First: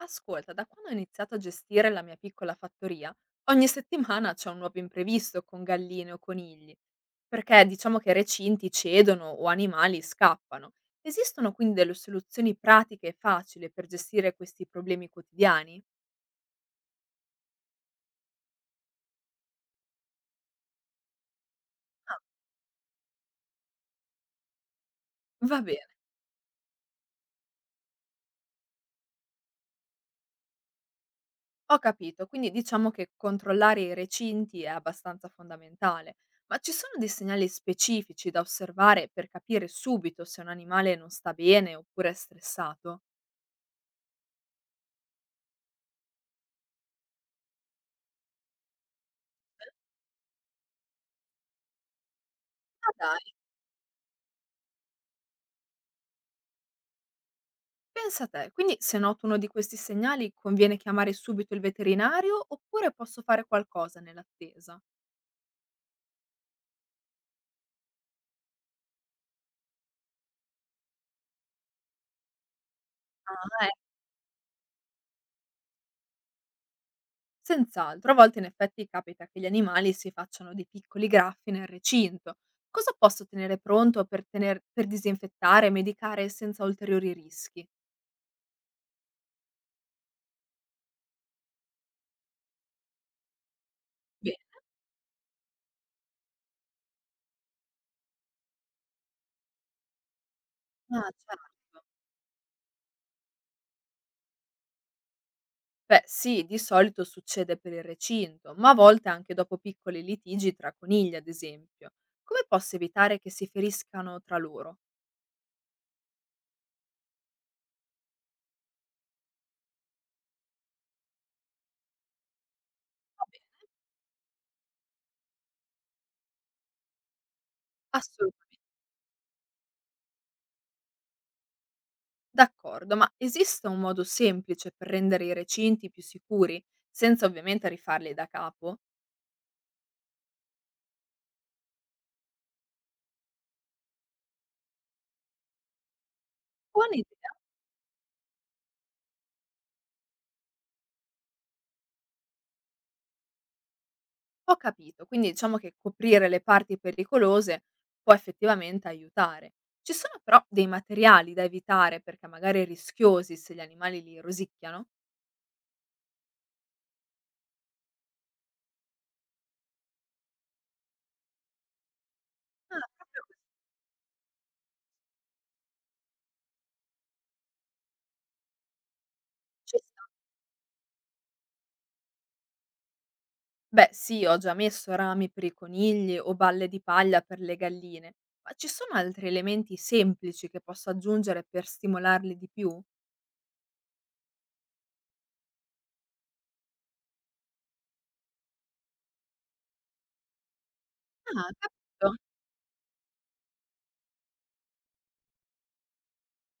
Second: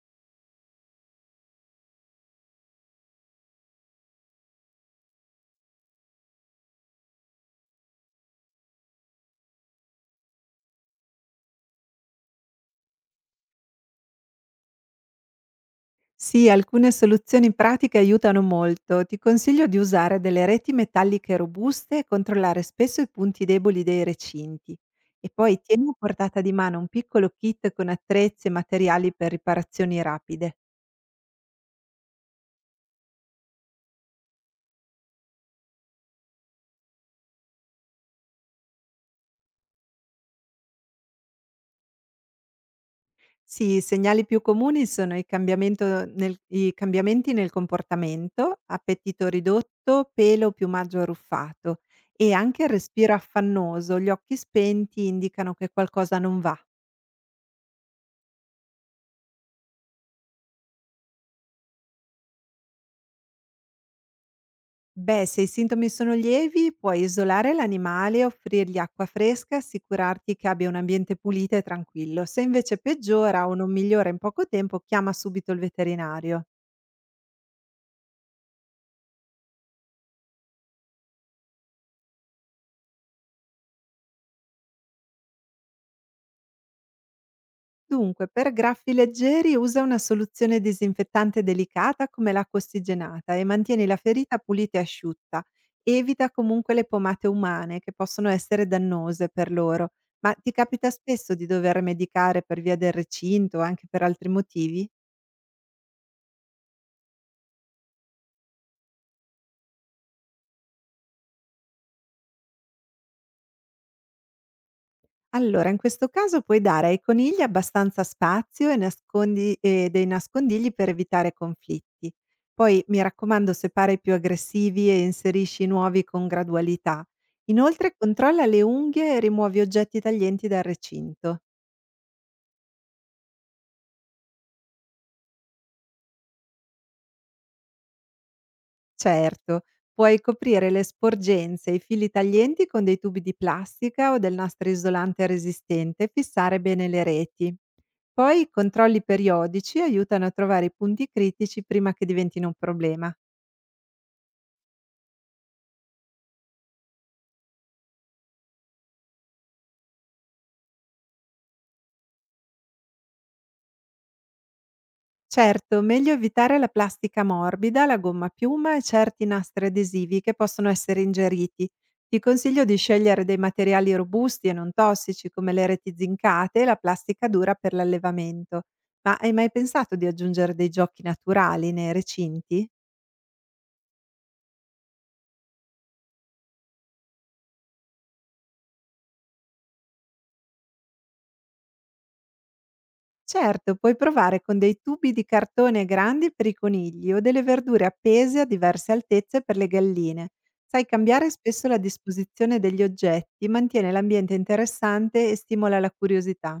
Ascolta, da quando ho iniziato a gestire la mia piccola fattoria, ogni settimana c'è un nuovo imprevisto con galline o conigli, perché diciamo che recinti cedono o animali scappano. Esistono quindi delle soluzioni pratiche e facili per gestire questi problemi quotidiani? Sì, alcune soluzioni pratiche aiutano molto. Ti consiglio di usare delle reti metalliche robuste e Ah, controllare spesso i punti deboli dei recinti. E va poi bene, tieni a portata di mano un piccolo kit con attrezzi e materiali per riparazioni rapide. ho capito, quindi diciamo che controllare i recinti è abbastanza fondamentale, ma ci sono dei segnali specifici da osservare per capire subito se un animale non sta bene oppure è stressato? Sì, i segnali più comuni sono il i cambiamenti nel comportamento, appetito ridotto, pelo o piumaggio arruffato e anche il Ah, respiro dai. affannoso, gli occhi spenti indicano che qualcosa non va. Pensa te, quindi se noto uno di questi segnali conviene chiamare subito il veterinario oppure posso fare qualcosa nell'attesa? Beh, se i sintomi sono lievi, puoi isolare l'animale, offrirgli acqua fresca, assicurarti che abbia un ambiente pulito e tranquillo. Se invece peggiora o Ah, non ecco. migliora in poco tempo, chiama subito il veterinario. Senz'altro, a volte in effetti capita che gli animali si facciano dei piccoli graffi nel recinto. Cosa posso tenere pronto per disinfettare e medicare senza ulteriori rischi? Dunque, per graffi leggeri usa una soluzione disinfettante delicata come l'acqua ossigenata e mantieni la ferita Bene. pulita e asciutta. Evita comunque le pomate umane che possono essere dannose per loro. Ma ti capita Ah, spesso di certo. dover medicare per via del recinto o anche per altri motivi? Beh sì, di solito succede per il recinto, ma a volte anche dopo piccoli litigi tra conigli, ad esempio. Come posso evitare che si feriscano tra loro? Allora, in questo caso puoi dare ai conigli abbastanza spazio e nascondi e dei nascondigli per evitare conflitti. Poi, mi raccomando, separa i più aggressivi e inserisci i nuovi con gradualità. Inoltre, controlla Assolutamente, le unghie e rimuovi oggetti taglienti dal recinto. d'accordo, ma esiste un modo semplice per rendere i recinti più sicuri, senza ovviamente rifarli da capo? Certo, puoi coprire le sporgenze e i fili taglienti con dei tubi di plastica o del nastro isolante resistente e fissare Ho bene le un'idea, reti. Poi i controlli periodici aiutano a trovare i punti critici prima che diventino un problema. ho capito, quindi diciamo che coprire le parti pericolose può effettivamente aiutare. Ci sono però dei materiali da evitare perché magari rischiosi se gli animali li rosicchiano? Certo, meglio evitare la plastica morbida, la gomma a piuma e certi nastri adesivi che possono essere ingeriti. Ti consiglio Ah, di proprio scegliere così, dei materiali robusti e non tossici come le reti zincate e la plastica dura per l'allevamento. Ma hai mai ci pensato sta. di aggiungere dei giochi naturali nei recinti? Beh, sì, ho già messo rami per i conigli o balle di paglia per le galline, ma ci sono altri elementi semplici che posso aggiungere per stimolarli di più? Certo, puoi provare con dei tubi di cartone grandi per i conigli o delle verdure appese a diverse altezze per le galline. Sai, cambiare Ah, spesso la capito. disposizione degli oggetti mantiene l'ambiente interessante e stimola la curiosità.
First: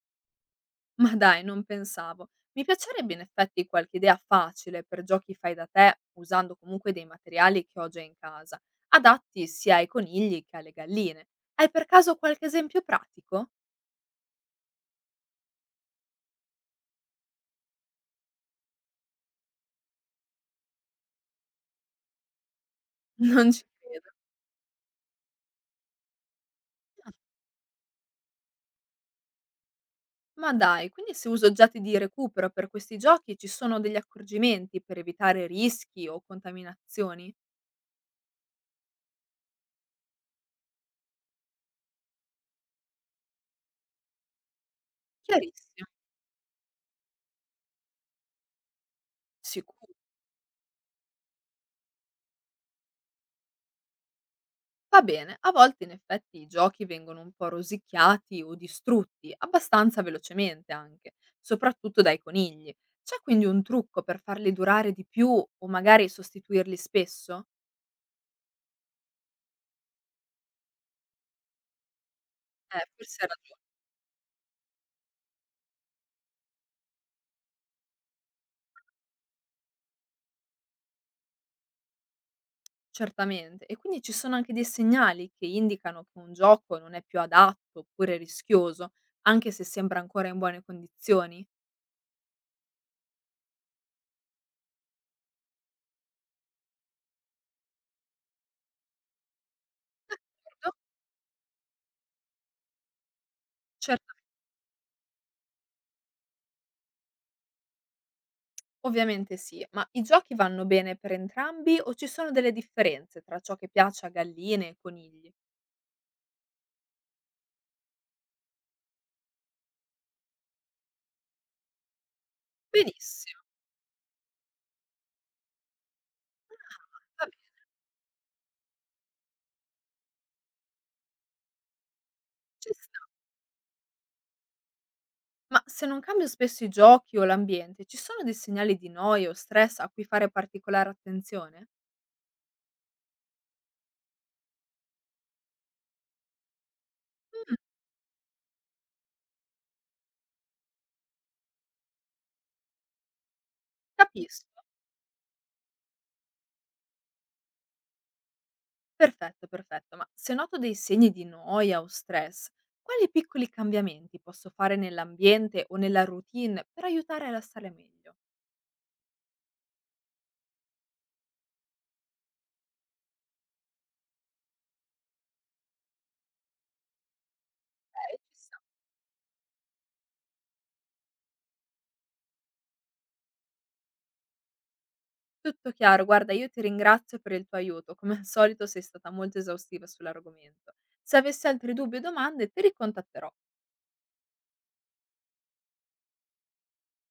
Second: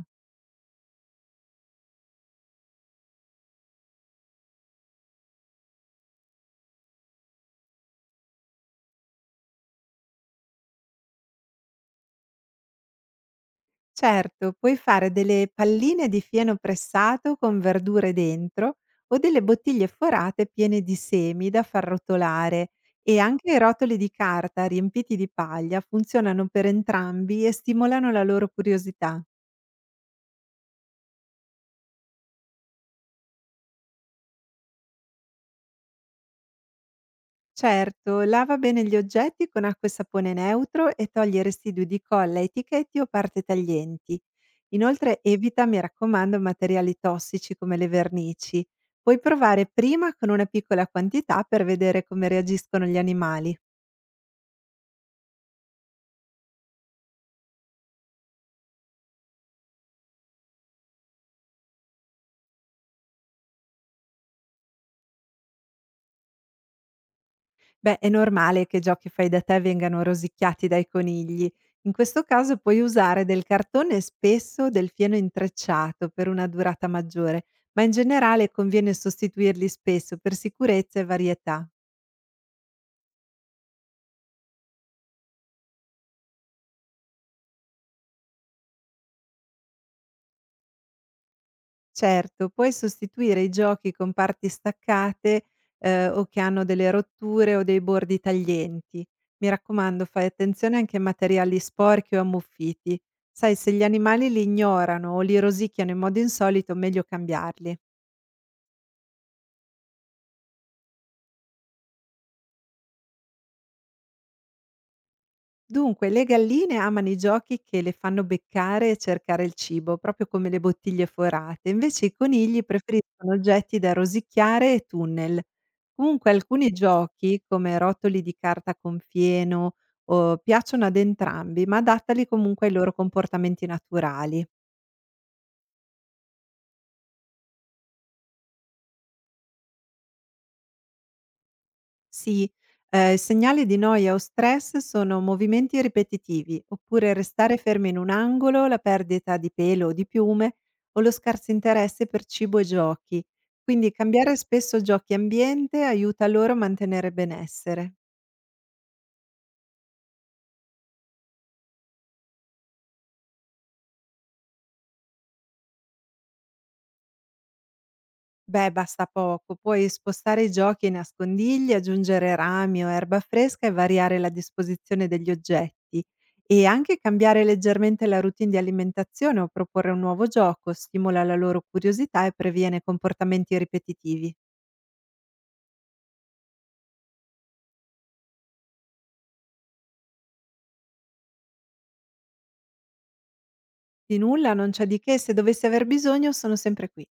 Ma dai, non pensavo. Mi piacerebbe in effetti qualche idea facile per giochi fai da te, usando comunque dei materiali che ho già in casa, adatti sia ai conigli che alle galline. Hai per caso qualche esempio pratico? Certo, puoi fare delle palline di fieno pressato con verdure dentro o delle bottiglie forate piene di semi da far rotolare e anche Non i ci rotoli credo. di carta riempiti di paglia funzionano per entrambi e stimolano la loro curiosità. Ma dai, quindi se uso oggetti di recupero per questi giochi ci sono degli accorgimenti per evitare rischi o contaminazioni? Certo, lava bene gli oggetti con acqua e sapone neutro e togli residui di colla, etichetti o parte taglienti. Inoltre evita, mi Chiarissimo. raccomando, materiali tossici come le vernici. Puoi provare Sicuro. prima con una piccola quantità per vedere come reagiscono gli animali. Va bene, a volte in effetti i giochi vengono un po' rosicchiati o distrutti, abbastanza velocemente anche, soprattutto dai conigli. C'è quindi un trucco per farli durare di più o magari sostituirli spesso? Beh, è normale che giochi fai da te vengano rosicchiati dai conigli. In questo caso puoi Forse usare era del cartone e spesso del fieno intrecciato per una durata maggiore, ma in generale conviene sostituirli spesso per sicurezza e varietà. Certamente. E quindi ci sono anche dei segnali che indicano che un gioco non è più adatto oppure rischioso, anche se sembra ancora in buone condizioni? Certo, puoi sostituire i giochi con parti staccate, o che hanno delle rotture o dei bordi taglienti. Mi raccomando, fai D'accordo, attenzione anche a materiali sporchi o ammuffiti. Sai, se gli certa- animali li ignorano o li rosicchiano in modo insolito, meglio cambiarli. ovviamente sì, ma i giochi vanno bene per entrambi o ci sono delle differenze tra ciò che piace a galline e conigli? Dunque, le galline amano i giochi che le fanno beccare e cercare il cibo, proprio come le bottiglie forate, invece i conigli preferiscono Benissimo. oggetti da rosicchiare e tunnel. Comunque Ah, alcuni va bene, giochi, come rotoli di carta con fieno, piacciono ad entrambi, ma adattali comunque ci ai loro sta. comportamenti naturali. Ma se non cambio spesso i giochi o l'ambiente, ci sono dei segnali di noia o stress a cui fare particolare attenzione? Sì, segnali di noia o stress sono movimenti ripetitivi, oppure Mm, restare fermi in un angolo, la perdita di pelo o di piume o lo scarso interesse per cibo e giochi. Quindi cambiare capisco. spesso giochi e ambiente aiuta loro a mantenere benessere. Perfetto, perfetto. Ma se noto dei segni di noia o stress, quali piccoli cambiamenti posso fare nell'ambiente o nella routine per aiutare a stare meglio? Beh, basta poco. Puoi spostare i giochi e nascondigli, aggiungere rami o erba fresca e variare la disposizione degli oggetti. E anche cambiare leggermente Ok, la ci routine sta. di alimentazione o proporre un nuovo gioco stimola la loro curiosità e previene comportamenti ripetitivi. Tutto chiaro, guarda, io ti ringrazio per il tuo aiuto. Come al solito sei stata molto esaustiva sull'argomento. Se avessi altri dubbi o domande, ti ricontatterò. Di nulla, non c'è di che, se dovessi aver bisogno sono sempre qui.